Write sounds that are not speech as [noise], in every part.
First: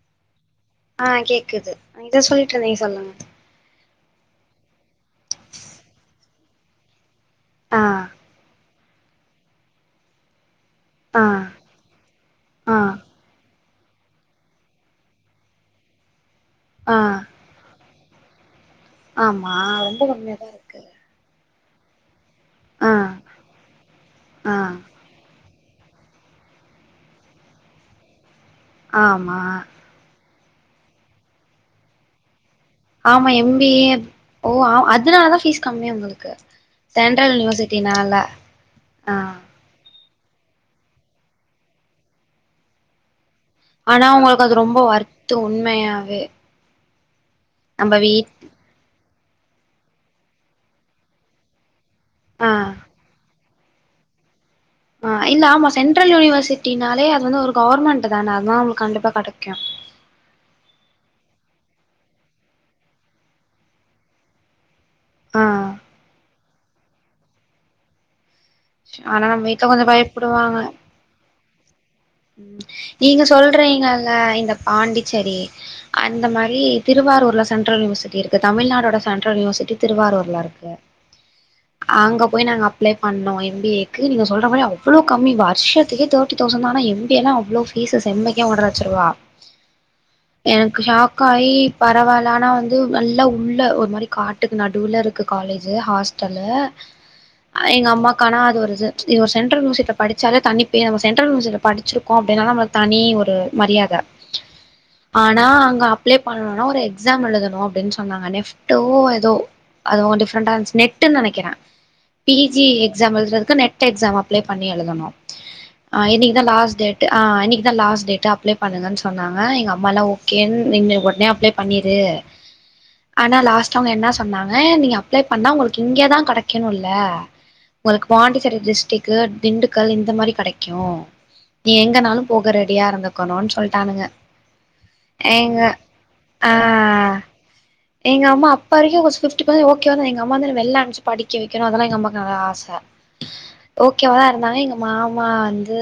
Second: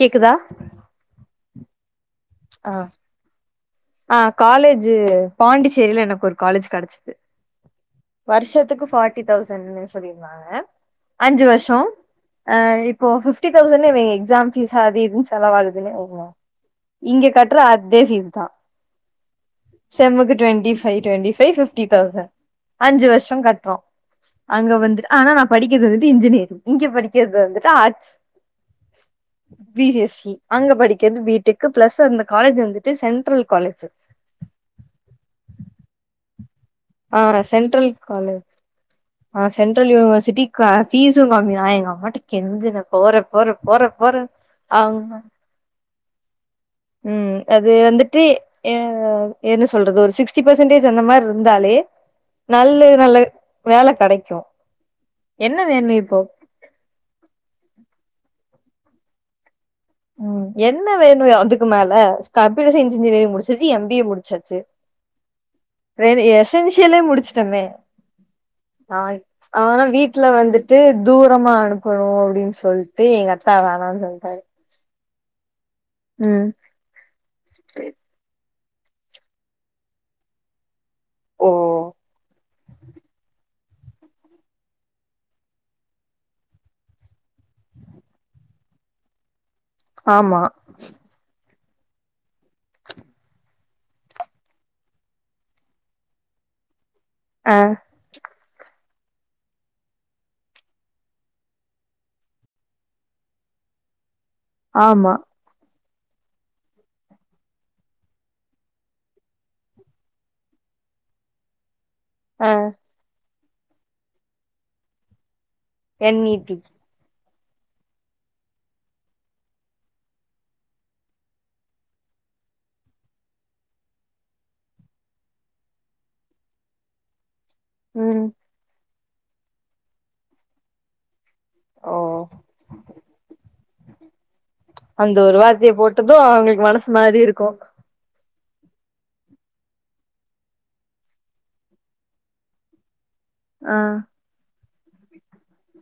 கேக்குதா ஆ கேக்குது ஏதோ சொல்லிட்டு ஆ இருந்தீங்க சொல்லுங்க ஆ காலேஜ் பாண்டிச்சேரியில எனக் ஒரு காலேஜ் கடச்சுது ஆ வருஷத்துக்கு ஃபாட்டி தௌசண்ட்னு சொல்லிருந்தாங்க ஆ அஞ்சு வருஷோ ஆ இப்போ ஃபிப்டி தௌசண்டேங்க எக்ஸாம்ஃபீஸ் அது இதுனு செலவாகுதுங்க ஆ இங்க கட்ற அதே ஃபீஸ் தா ஆமா ரொம்ப செமுக்கு கம்மியாதா இருக்கு டுவெண்ட்டிஃபைவ் டுவெண்டிஃபைவ் ஃப்ட்டி டொயுசன்ட் ஆ அஞ்சு வருஷோ கட்றோ ஆ அங்க வந்து ஆனா படிக்கறது வந்து இன்ஜினியரிங் இங்க படிக்கறது வந்து ஆர்ட்ஸ் ஆமா பி எஸ் சி அங்க படிக்கறது பி டெங்கு பிளஸ் அந்த காலேஜ் வந்து ஆமா எம் பி ஏ ஓ ஆ அதனால தா ஃபீஸ் கம்மி உங்களுக்கு ஆ சென்ட்ரல் சென்டரல் யூனிவர்சிட்டினால காலேஜ் ஆ சென்ட்ரல் யூனிவர்சிட்டி ஃபீஸூ கம்மி தா எங்கள் அம்மாட்ட கெஞ்சன போற போற ஆனா உங்களுக்கு அது ரொம்ப ஒர்த்து உண்மையாவே ம் அது நம்ம வந்துட்டு வீட் ம் என்ன சொல்றது ஒரு சிக்ஸ்டி பெர்சன்டேஜ் அந்த மாதிரி இருந்தாலே ஆ நல்ல நல்ல வேல கிடைக்கு ஆ இல்ல ஆமா சென்ட்ரல் யூனிவர்சிட்டினாலே அது வந்து ஒரு கவர்மெண்ட் தான அதுதா உங்களுக்கு கண்டிப்பா கிடைக்கு ம் என்ன வேணு அதுக்கு மேல கம்ப்யூட்டர் சயின்ஸ் டிகிரி முடிச்சு இன்ஜினியரிங் முடிச்சாச்சு எம் பி ஏ முடிச்சாச்சு ஆ ரெ எசன்சியலே முடிச்சுட்டோமே ஆ ஆனா நம்ம வீட்ல ஆனா கொஞ்சோ வீட்டுல பயப்படுவாங்க வந்துட்டு தூரமா அனுப்பணு அப்டின்னு ம் சொல்லிட்டு நீங்க சொல்றீங்கல இந்த பாண்டிச்சேரி அந்த ம் மாதிரி திருவாரூர்ல சென்ட்ரல் யூனிவர்சிட்டி இருக்கு தமிழ்நாடோட சென்ட்ரல் யூனிவர்சிட்டி திருவாரூர்ல இருக்கு ஓ அங்க போய் நாங்க அப்ளே பண்ணோ எம் பி ஏ க்கு நீங்க சொல்ற மாரி அவ்ளோ கம்மி வருஷத்துகே thirty thousand M B A லா ஃபீஸ் செம்முக்கே ஒன்றலச்சிருவா ஆமா எனக்கு ஷாக்க ஆயி பரவாயில்ல ஆனா வந்து நல்லா உள்ள ஒரு மாரி காட்டுக்கு நடுவுல இருக் காலேஜி ஹாஸ்டலு ஆ எங்க அம்மா ஆனா அது ஒரு இது இது சென்டரல் யூனிவர்சிட்டில படிச்சாலே தனிப்பே நம் சென்டல் படிச்சிருக்கோ அப்டினு நம்ம தனி ஒரு மரியாத ஆமா ஆனா அங்க அப்ளை பண்ணணுனா ஒரு எக்ஸாம் எழுதணு அப்டினு சொன்னாங்க நெப்ட்டோ ஏதோ அது கொஞ்ச டிஃரெண்டா நெட்டுனு நெனைக்கற பி ஆ ஜி எக்ஸாம் எழுதுறதுக்கு நெட் எக்ஸாம் அப்ளை பண்ணி எழுதணு என் இ இன்னைக்குதா டி லாஸ்ட் டேட் ஆ அன்னைக்கு தான் லாஸ் டேட் அப்ளை பண்ணுங்கு சொன்னாங்க எங்க அம்மால ஓகே நீங்க உடனே அப்ளை பண்ணிரூ ஆனா லாஸ்ட்டா அவங்க என்னா சொன்னாங்க நீங்க அப்ளை பண்ணா உங்களுக்கு இங்கெதா கெடைக்கணுல்ல உங்களுக்கு ம் பாண்டிச்சேரி டிஸ்டிக்கு திண்டுக்கல் இந்த மாரி கெடைக்கு நீ ஓ எங்கனாலு போக ரெடியா இருந்துக்கணூன் சொல்ட்டானுங்க அந்த ஒரு எங்க வார்த்தைய போட்டது ஆ அவங்களுக்கு மனசு மாறிருக்கு எங்க அம்மா அப்பவரைக்கு ஒரு ஃபிஃப்டி ஃபர்சட் ஓகேவாதா எங்க அம்மா வந்து என்ன வெளில்ல அம்சி படிக்க வைக்கனு அதலா எங்க அம்மாக்கு அ ஆச ஆ க ஓகேவா இருந்தாலு எங்க மாமா வந்து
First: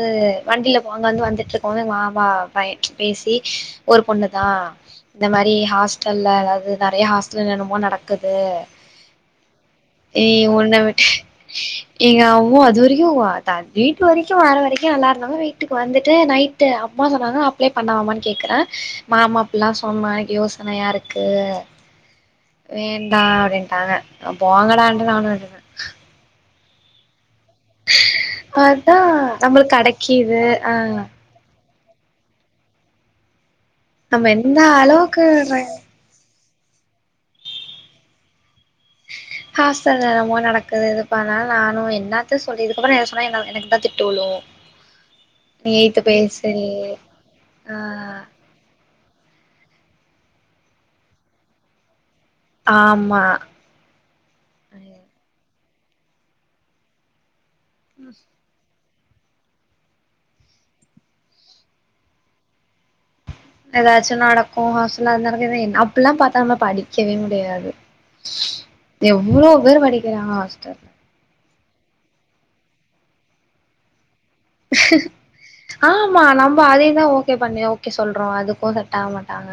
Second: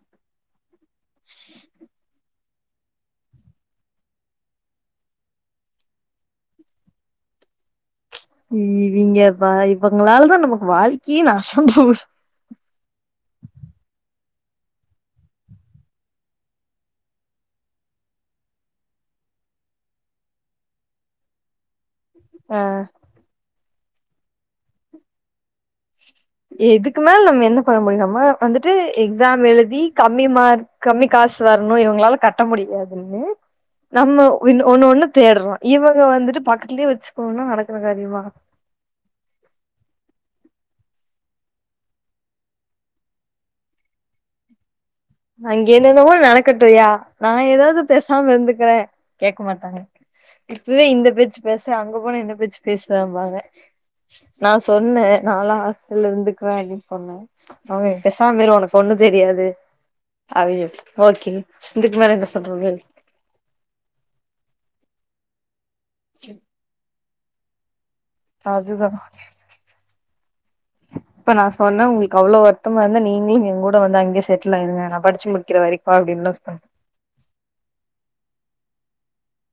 வண்டில அவங்க வந்து வந்துட்ருக்கும்போது மாமா பை பேசி ஒரு பொண்ணு தா இந்த மாரி ஹாஸ்டல்ல அதாவது நெறைய ஹாஸ்டல் என்னென்னமோ நடக் இவிங்க பா இவங்களாலதா நமக்கு வாழ்க்கையே நாசமா போ எங்கம்மா அது வரைக்கு அ தா வீட்டு வரைக்கு வார வரைக்கு நல்லாருந்தாங்க வீட்டுக்கு வந்துட்டு நைட் டு அப்பா சொன்னாங்க அப்ளை பண்ணாவாமான் கேக்குறே மாமா இப்பில்லா சொன்னா எக்கு யோசனையாருக்கு ஆ வேண்டா அப்டின்டாங்க அ போங்கடான்டு நானு விட்டுட்டே இதுக்கு மேல நம்ம என்ன பண்ண முடியு நம்ம வந்துட்டு அதா எக்ஸாம் நம்மளுக்கு எழுதி கம்மி கெடைக்கிது மார்க் ஆ கம்மி காசு வரணு இவங்களால கட்ட முடியாதுன்னு நம்ம எந்த வின் ஒன்னு ஒன்னு அளவுக்கு தேடுறோ இவ ங்க வந்துட்டு பக்கத்துலயே வச்சுக்கனுனா நடக்குற காரியமா ஹாஸ்டல்ல என்னென்னமோ நடக்குது இதுப்பானால நானு என்னாத்த சொல்லி இதுக்கப்பறோ என்ன சொன்னா என்னால் எனக்குதா திட்டுவிழு அங்க என்னன்னவோ நடக்கட்டுயா நா ஆ எதாவது பேசாம இருந்துக்குறே கேக்க மாட்டாங்க இப்பவே இந்த பேச்சு பேசுற அங்க போன என்ன பேச்சு ஆமா பேசுவம்பாங்க நா சொன்னே நால்லா ஹாஸ்டல்ல இருந்துக்குவே அப்டின் சொன்னே அவங்க பேசாம இரு ஒனக் ஒன்னு தெரியாது அவிக ஓகே இதுக்கு மேல என்ன சொல்றது ஏதாச்சு நடக்கு ஹாஸ்டல்ல அது நடக்குதுன் அப்புல்லா பாத்தாகனா படிக்கவே முடியாது அதுதா எவ்வளோ பேரு படிக்கிறாங்க ஹாஸ்டல் அப்ப நா சொன்ன உங்களுக்கு அவ்ளோ வருத்தமா இருந்தா நீங்ளு எங்கூட வந்து அங்கயே செட் டுல் ஆயிருங்க நா படிச்சி முடிக்கிற வரைக்கு ஆமா அப்டின்தா நம்ம சொன் அதேதா ஓ ஓகே பண்ணி ஓகே சொல்றோ அதுக்கு செட் ஆக மாட்டாங்க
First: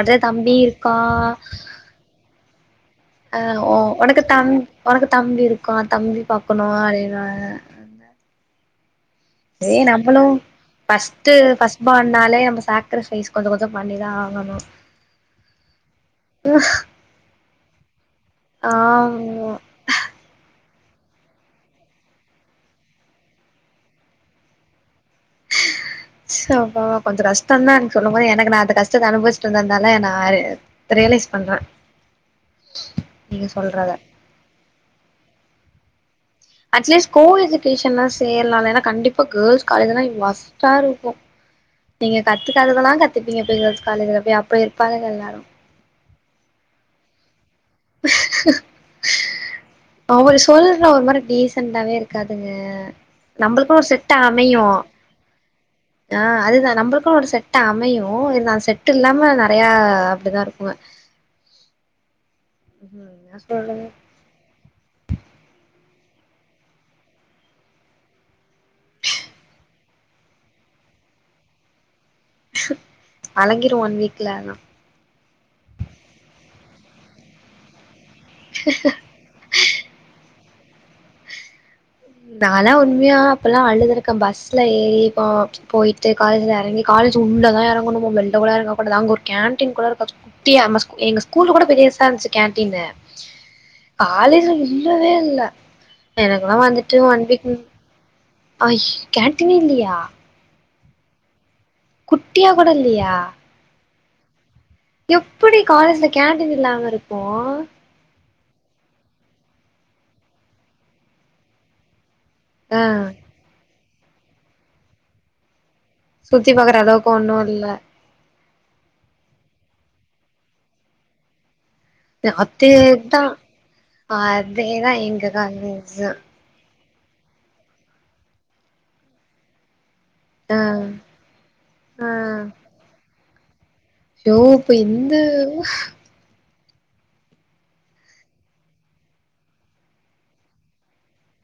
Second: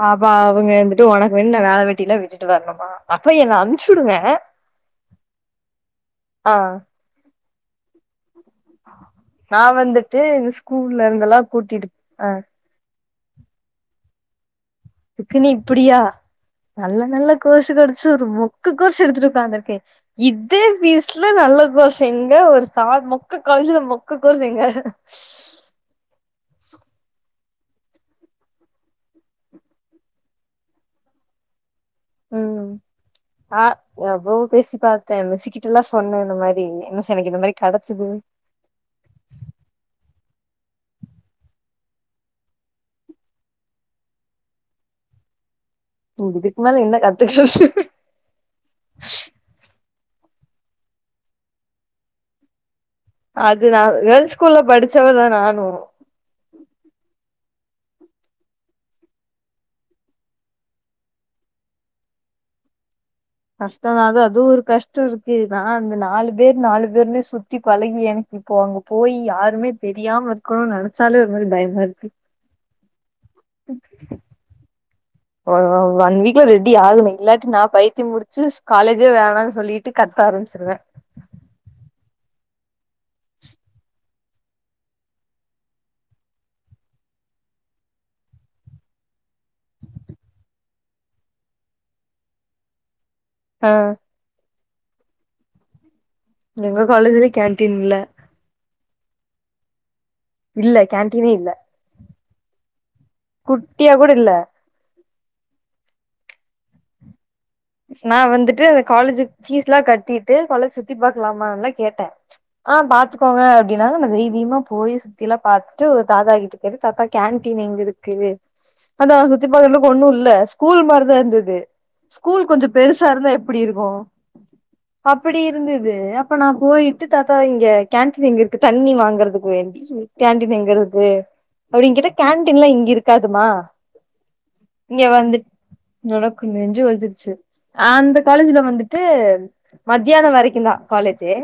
அது அப்ப தம்பி அவங்க இருக்கா வந்துட்டு உனக்கு வேணு நா வேல வெட்டிலா விட்டுட்டு வரணுமா அப்ப ஆ என்ன ஓ அனுப்ச்சு விடுங்க ஒனக்கு தம் ஒனக்கு தம்பி இருக்கா தம்பி ஆ பாக்கணு அப்டினுவாங்க நா சரி வந்துட்டு நம்மளு இந்த ஸ்கூல்ல ஃபர்ஸ்ட்டு இருந்தெல்லா பஸ்ட் கூட்டிட்டு ஆ பார்ன்னாலே நம்ம சாக் ரிஃபைஸ் கொஞ்சொ கொஞ்சொ பண்ணிதா ஆகணு அதுக்குனு இப்பிடியா நல்ல நல்ல கோசு கெடச்சி ஒரு மொ க்க கோர்செடுத்துட்டு ஆமா உக்காந்துருக்கே இதே பீஸ்ல நல்ல கோர்ஸ் எங்க ஒரு சார் மொக்க காலேஜில மொக்க கோர்ஸ் எங்க சொப்பா கொஞ்சோ கஷ்டோந்தா நீங்க சொன்ன மாறி எனக்கு நா அந்த கஷ்டத்த அனுபவிச்சிட்ருந்ததுனால நானு ரியலைஸ் பண்றே ம் நீங்க ஆ சொல்றத எவ்ளவோ பேசி பாத்தே மிஸ்ஸுகிட்டலா சொன்ன இந்த மாரி அட்லீஸ்ட் மிஸ் எனக்கு இந்த மாரி கூலுக்கு டியூசன்னா கெடச்சது சேரலால ஏனா கண்டிப்பா கேர்ல்ஸ் காலேஜெலா ஒஸ்ட்டா இருக்கு நீங்க கத்துக்காததெலா கத்துப்பீங்க போய் கேர்ள்ஸ் காலேஜிலப்போய் அப்டி இருப்பாளுக எல்லாரு ஓ இதுக் மேல என்ன கத்துக்குறது அவர் சொல்ற ஒரு மாரி டீசன்டாவே இருக்காதுங்க அது நம்பளுக்குன்னு நா ஒரு செட்டு கேர்ள்ஸ் ஸ்கூல்ல அமையு படிச்சவதா நானு ஆ அதுதா நம்ளுக்கு ஒரு செட் அமையு இருதாலு செட் இல்லாம நறையா அப்டிதா இருக்குங்க [unintelligible] கஷ்டதா அது அதுவு ஒரு கஷ் டோ இருக்கு நா அந்த நாலு பேர் நாலு பேருனே சுத்தி பழகி எனக் இப்போ அங்க போய் யாருமே தெரியாம இருக்கணுனு நெனச்சாலே ஒரு மாரி பயமா இருக்கு பழகிரு ஒன் வீக்ல ஆனா அஅ ஒன் வீக்ல ரெடி ஆகணு இல்லாட்டி நா பைத்திய புடிச்சிஸ் காலேஜ் து வேணான் சொல்லிட்டு கத்த ஆரம்பிச்சிருவே நாலா உண்மையா அப்பெல்லா அழுது இருக்க பஸ்ல ஏறி போ போய்ட்டு காலேஜ்ல எறங்கி காலேஜ் உள்ளதா எறங்கணுமோ வெள்ள கூட எறங்க கூடாதா அங்க ஒரு கேன்டீன் கூட இருக்கு அது குட்டியா நம்ம எங்க ஸ்கூல்ல கூட பெரிசா இருந்துச்சி கேன்டீனு அ ஆளு இல்லவே இல்ல எனக்கெல்லா எங்க காலேஜ்லயு கேன்டீன் இல்ல அஷ் கேன்ட்டீன் இல்லயா இல்ல கேன்ட்டீனே இல்ல குட்டியா கூட இல்லியா குட்டியா கூட இல்ல எப்டி காலேஜ்ல கேன்டீன் இல்லாம இருக்கு நா வந்துட்டு காலேஜி ஃபீஸ்ல்லா கட்டிட்டு காலேஜ் சுத்தி பாக்லாமான்ல்லா கேட்டே ஆ பாத்துக்கோங்க அப்டின்னாங்க நம் தெய்வீமா போய் சுத்தில்லா பாத் ட்டு ஒரு தாத்தா சுத்தி கிட்ட பாக்குற போய் தாத்தா அளவுக்கு ஒன்னு கேண்டடீன் இல்ல எங்க இருக் கிது அதா சுத்தி பாக்குற அளவுக்கு ஒன்னு இல்ல ஸ்கூல் மாரிதா இருந்தது கூல் கொஞ்சோ பெருசா அதேதா இருந்தா எப்டி இருக்கோ அதேதா எங்க அப்படி இருந்துது காலேஜு அப்ப நா போயிட்டு தாத்தா இங்க கேன்டீன் எங்க இருக்கு தண்ணி வாங்கறதுக்கு வேண்டி ஆ கேன்டீன் எங்க இருக்கு அப்டின் ஆ கேட்டா கேன்டீன்லா இங்க இருக்காதுமா யோ இப்ப இங்க எந்த வந்து எனக்கு நெஞ்சு வலிச்சிருச்சி ச அந்த காலேஜ்ல வந்துட்டு மத்தியானோ வரைக்குந்தா காலேஜே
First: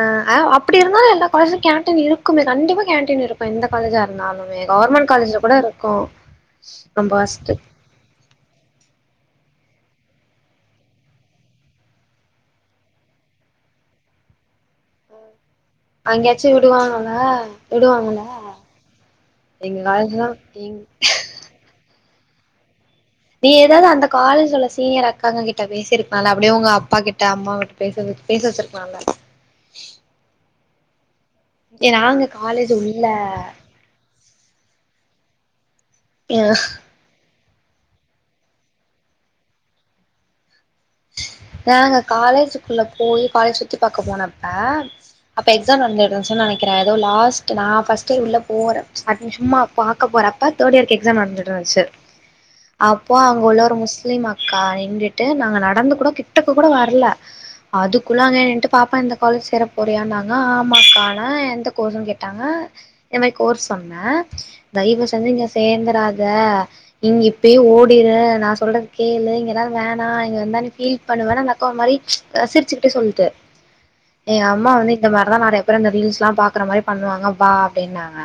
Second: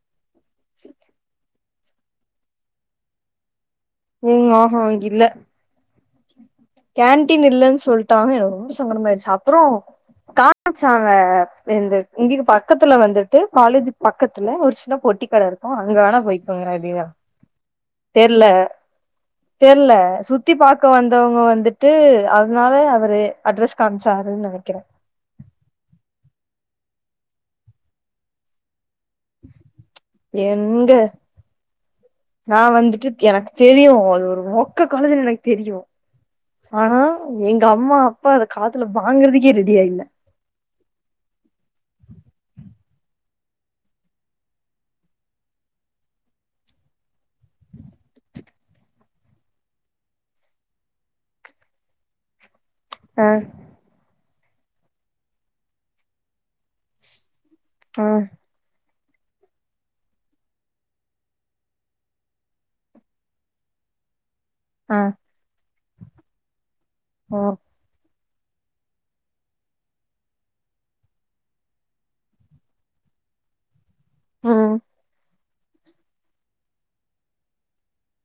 ஆ அ அப்டி இருந்தாலு எல்லா காலேஜ்ல கேன்டீன் இருக்குமே கண்டிப்பா கேன்டீன் இருக் இப்ப எந்த காலேஜா ம் இருந்தாலுமே ஆஹா கவர்மெண்ட் இல்ல காலேஜ்ல கூட இருக்கு நம்ம கேன்டீன் ஃபஸ்ட்டு இல்லன் சொல்ட்டாங்க எனக் ரொம்ப சங்கடமாயிருச்சி அப்றோ காம்ச்சாங்க இந்த இங்க பக்கத்துல வந்துட்டு காலேஜி பக் பக்கத்துல ஒரு சின்ன பொட்டிக் கட இருக் ஆ அங்க வேணா அங்கயாச்சு போய்க்கோங்க விடுவாங்கல்ல அப்டிங்றாங்க விடுவாங்கல்ல தெர்ல எங்க தெர்ல காலேஜ்லா சுத்தி எங் பாக்க வந்தவங்க வந்துட்டு அதனால அவரு நீங்க அட்ரஸ் எதாவ்து அந்த காமிச்சாருன்னு காலேஜ்ல உள்ள நெனைக்கிறே சீனியர் அக்காங்க கிட் ட பேசி இருக்கலான்ல அப்டியே உங்க அப்பா கிட்ட அம்மாவ வுட் பேச வெச் பேச வெச்சிருக்லா இல்ல எங்க ஏ நாங்க நா காலேஜ் உள்ள வந்துட்டு எனக்கு தெரியு அது ஒரு மொக்க காலேஜ்னு எனக் தெரியு யா ஆனா எங்க அம்மா அப்பா அத காதுல வாங்குறதுக்கே ரெடியா இல்ல நாங்க காலேஜிக்குள்ள போயி காலேஜ் சுத்தி பாக்க போனப்ப அப்ப எக்ஸாம் நடந்துட்ருன்சுன் நெனைக்குற ஏதோ லாஸ்ட் நா ஃபஸ்டே உள்ள போற அப்ப சும்மா பாக்க போறப்ப தேர்ட்யியர்கு எக்ஸாம் நடந்துட்ருந்துச்சி அப்போ ஆ அங்க உள்ள ஒரு முஸ்லிம் அக்கா எங்கிட்ட நாங்க நடந்து கூட கிட்டக்க கூட வர்ல ஆ அதுக்குல்லானே என்ட்டு பாப்பா இந்த கால்ஜ்சேர போறியான்னாங்க ஆமாக்கான எந்த கோர்ஸ்ன் கேட்டாங்க என்ன கோர்ஸ் சொன்ன ஆ தயவு செஞ்சி இங்க சேந்துராத இங் ஓ இப்பயே ஓடிரு நா சொல்றக் கேளு இங்கலா வேணா இங்க வந்தா நீ பீல் பண்ணுவ அந்தக்கா ஒரு மாரி சிரிச்சுக்கிட்டே சொல்து எங் அம்மா ம் வந்து இந்த மாரிதா நறைய பேரு இந்த ரீல்ஸ்ல்லா பாக்கறமாரி பண்ணுவாங்க வா அப்டின்னாங்க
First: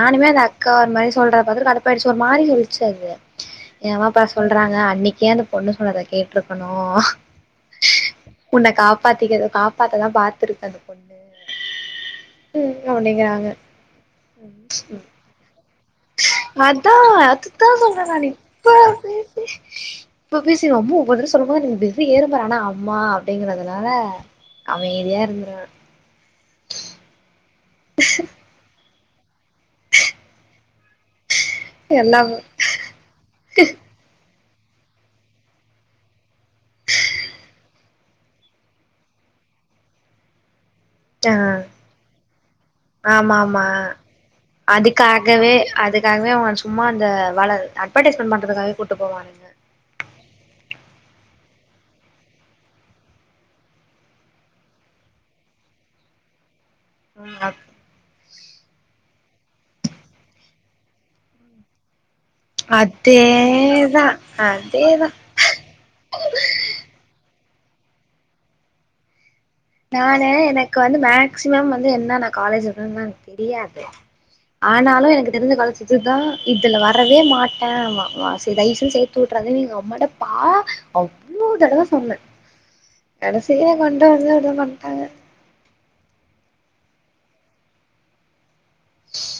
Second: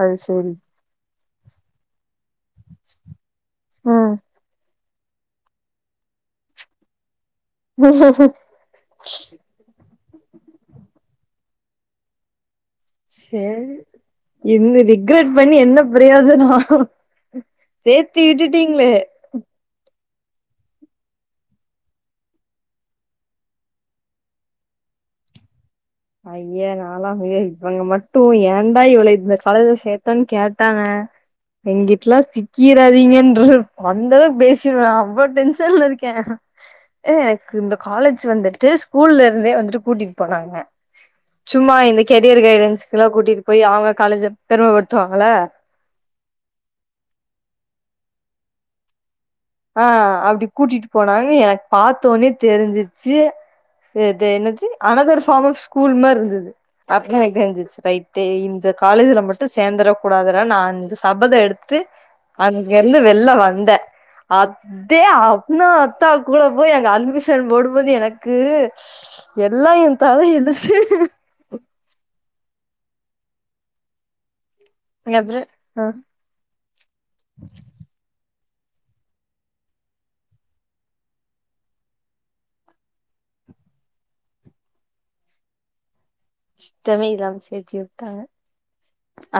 அது அந்த சரி அக்கா ஒரு மாரி சொல்றத பாத்துட்டு கடுப்பாய்டுச்சு ஒரு மாரி சொல்லிச்சி அது என்னப் ம் பா சொல்றாங்க அன்னிக்கே அந்த பொண்ணு சொல்றத கேட்ருக்கணு உன்ன காப்பாத்திக்கதா காப்பாத்ததா பாத்துருக்கு அந்த பொண்ணு ம் அப்டிங்கிறாங்க சேரி என்ன ரெக்கார்ட் பண்ணி என்ன அப்பிடியாது அதா அதுதா சொல்ற சேத்தி நானு இப்ப விட்டுட்டீங்ளே [unintelligible] இப்ப பேசீர்வோ அபோ பதில் சொல்லும்போது நீங் வெறி யேறு பாரு ஆனா அம்மா அப்டிங்கறதுனால அமைதியா இருந்திருவே ஐய நா லா ஏத் இவுங்க மட்டு ஏண்டா இவள இந்த காலேஜ்ல சேத் தன் கேட்டாங்க எங்கிட்டலா எல்லாமே கீராதீங்க என்று அந்தளவுக் பேசிர்வே அவ்ளோ டென்ஷன்ல இருக்கே எனக்கு இந்த காலேஜ் வந்துட்டு ஸ்கூல்ல இருந்தே வந்துட்டு கூட்டிட் போனாங்க ஆ சும்மா இந்த கெரியர் கைடன்ஸ்க்குலா ஆமா கூட்டிட் போய் ஆமா அவுங்க காலேஜ பெருமப்படுத்துவாங்கள அதுக்காகவே அதுக்காகவே அவுங்க சும்மா அந்த வள அட்வடைஸ்மெண்ட் பண்ணுறதுக்காகவே கூட் போவாங்க ஆ அப்டி கூட்டிட் போனாங்க எனக்கு பாத்தோனே தெரிஞ்சிச்சு சே சேர் என்னத்து அனதர் ஆப் ஸ்கூல் மாரி இருந்துது அப்பவே எனக் ம் தெஞ்சுச்சு வைப் டே இந்த காலேஜ்ல மட்டு சேந்தர கூடாதுனு நான் இந்த சபத எடுத்துட்டு அங்கேருந்து வெள்ல வந்தே அதேதா அதே அதேதா அ அப்புனா அத்தா கூட போய் எங்க அட்மிஷன் போடும்போது எனக்கு எல்லா எ நானு தலையெழுத்து எனக்கு வந்து மேக்சிமம் வந்து என்ன நா காலேஜ் இருன்ன எனக் தெரியாது ஆனாலு எனக்கு அப்புறம் தெரிஞ்ச ஆ காலேஜிஜ்ந்தா தா இதுல வரவே மாட்டே ஆம தயவு செஞ்சு சேய்த்து வுட்டுறது எங் அம்மாட பா நூற் தடவ சொன்னே கடைசிய கொண்டு வந்து அப்டி பண்ட்டாங்க இஷ்டமே இல்லாம சேத்து விட்டாங்க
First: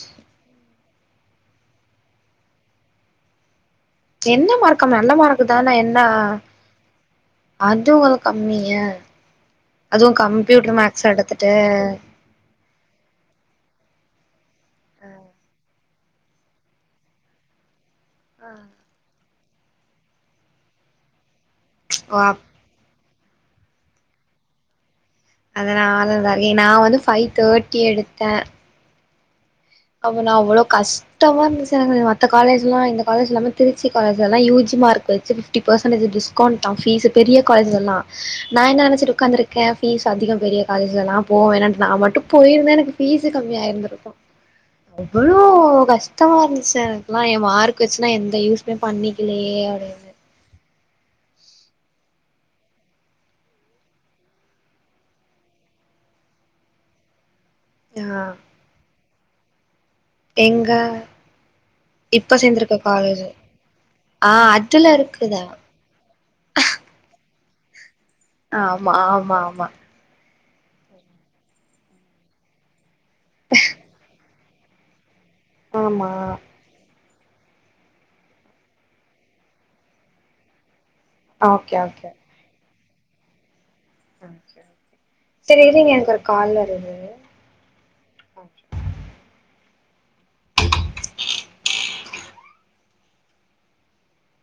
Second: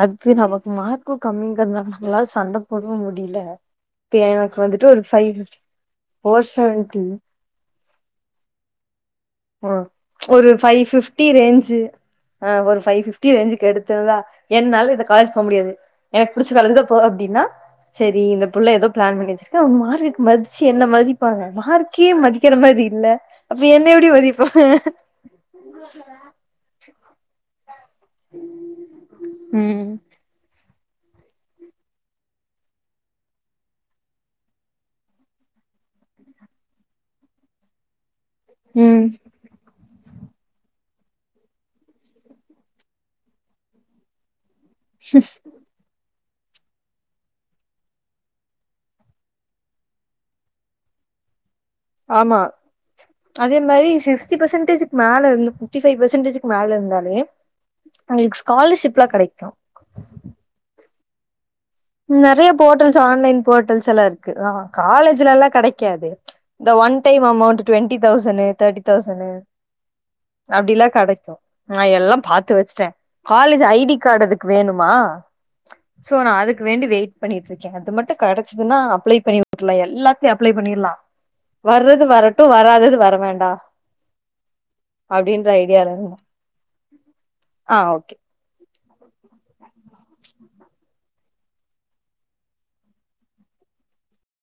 அட்து நமக்கு மார்க்கு கம்மிங்கிறதுனால நம்மளாலு சண்ட போடவு முடியில இப்ப என்ன எனக்கு மார்க் வந்துட்டு ஒரு நல்ல ஃபைவ் மார்க்கு தான என்ன ஃபோர் செவன்டி அது உங்களுக் கம்மியா அதுவு ஒரு computer five max fifty range எடுத்துட்டு ஆ ஒரு ஃபைவ் பிப்டி ரேஞ்சுக்கு எடுத்திருந்தா என்னால இந்த காலேஜ் போமுடியாது எனக்கு பிடிச்ச காலேஜ்க்குதா போவ அப்டின்னா சேரி இந்த புள்ள ஏதோ பிளான் பண்ணி வெச்சுருக்கே அவுங்க மார்க்கு மதிச்சு என்ன மதிப்பாங்க மார்க்கே மதிக்கிற மாரி இல்ல அப்ப என்ன எப்டி மதிப்பாங்க அதனால நறிய் நா வந்து ஃபைவ் தேர்ட்டி எடுத்தே ம் அப்போ நா அவ்ளோ கஷ்டமா இருந்துச்சி எனக்கு மத்த காலேஜ்ல்லா இந்த காலேஜ் இல்லாம திருச்சி காலேஜ்லா யூஜி மார்க் வச்சு ஃபிப்டி பர்சன்டேஜ் டிஸ்கவுண்டா பீஸ் பெரிய காலேஜ்லலா நா என்ன ம் நெனச்சிட்டு உக்காந்துருக் ஏ ஃபீஸ் அதிகோ பெரிய காலேஜ்லலா போவேணான்ட்டு நா மட்டு போயிருந்த எனக்கு பீஸ் கம்மியாயிருந்திருக்கு எவ்ளோ கஸ் ட்டமா இருந்துச்சு எனக்கெல்லா எ மார்க் வச்சுன்னா எந்த யூஸ்மே பண்ணிக்கலையே அப்டின் ஆமா அதே மாரி சிஸ்டி பர்சன்டேஜ்க் மேல இருந்து ஃபிப்டி ஃபைவ் பர்சன்டேஜுக்கு மேல இருந்தாலே ஆ உங்களுக் ஸ்காலர்ஷிப்லா கெடைக்கு எங்க இப்ப நெறய சேந்திருக்க போட்டல்ஸ் காலேஜு ஆன்லைன் போட்டல்ஸ்ல்லா இருக்கு ஆ அதுல இருக்குதா காலேஜ்லல்லா கெடைக் க்காது இந்த one time amount twenty thousand தேடி ஆமா தௌசனு ஆமா ஆமா அப்டிலா கெடைக்கு நா எல்லா பாத்து வச்சிட்ட காலேஜ் ஐடி காடு அதுக் வேணுமா சோ ஆமா நா அதுக் வேண்டி வெயிட் பண்ணிட்ருக்கே அது மட்டு கெடச்சதுனா அப்ளே பண்ணி விட்றலா எல்லாத்தையு அப்ளே பண்ணிடலா ஓகே வர்றது ஓகே வரட்டு வராதது வர வேண்டா அப்டின்ற சேரி ஐடியால இருங்க எனக்கு இருந்தே ஒரு கால் வருது ஆ ஓகே [unintelligible]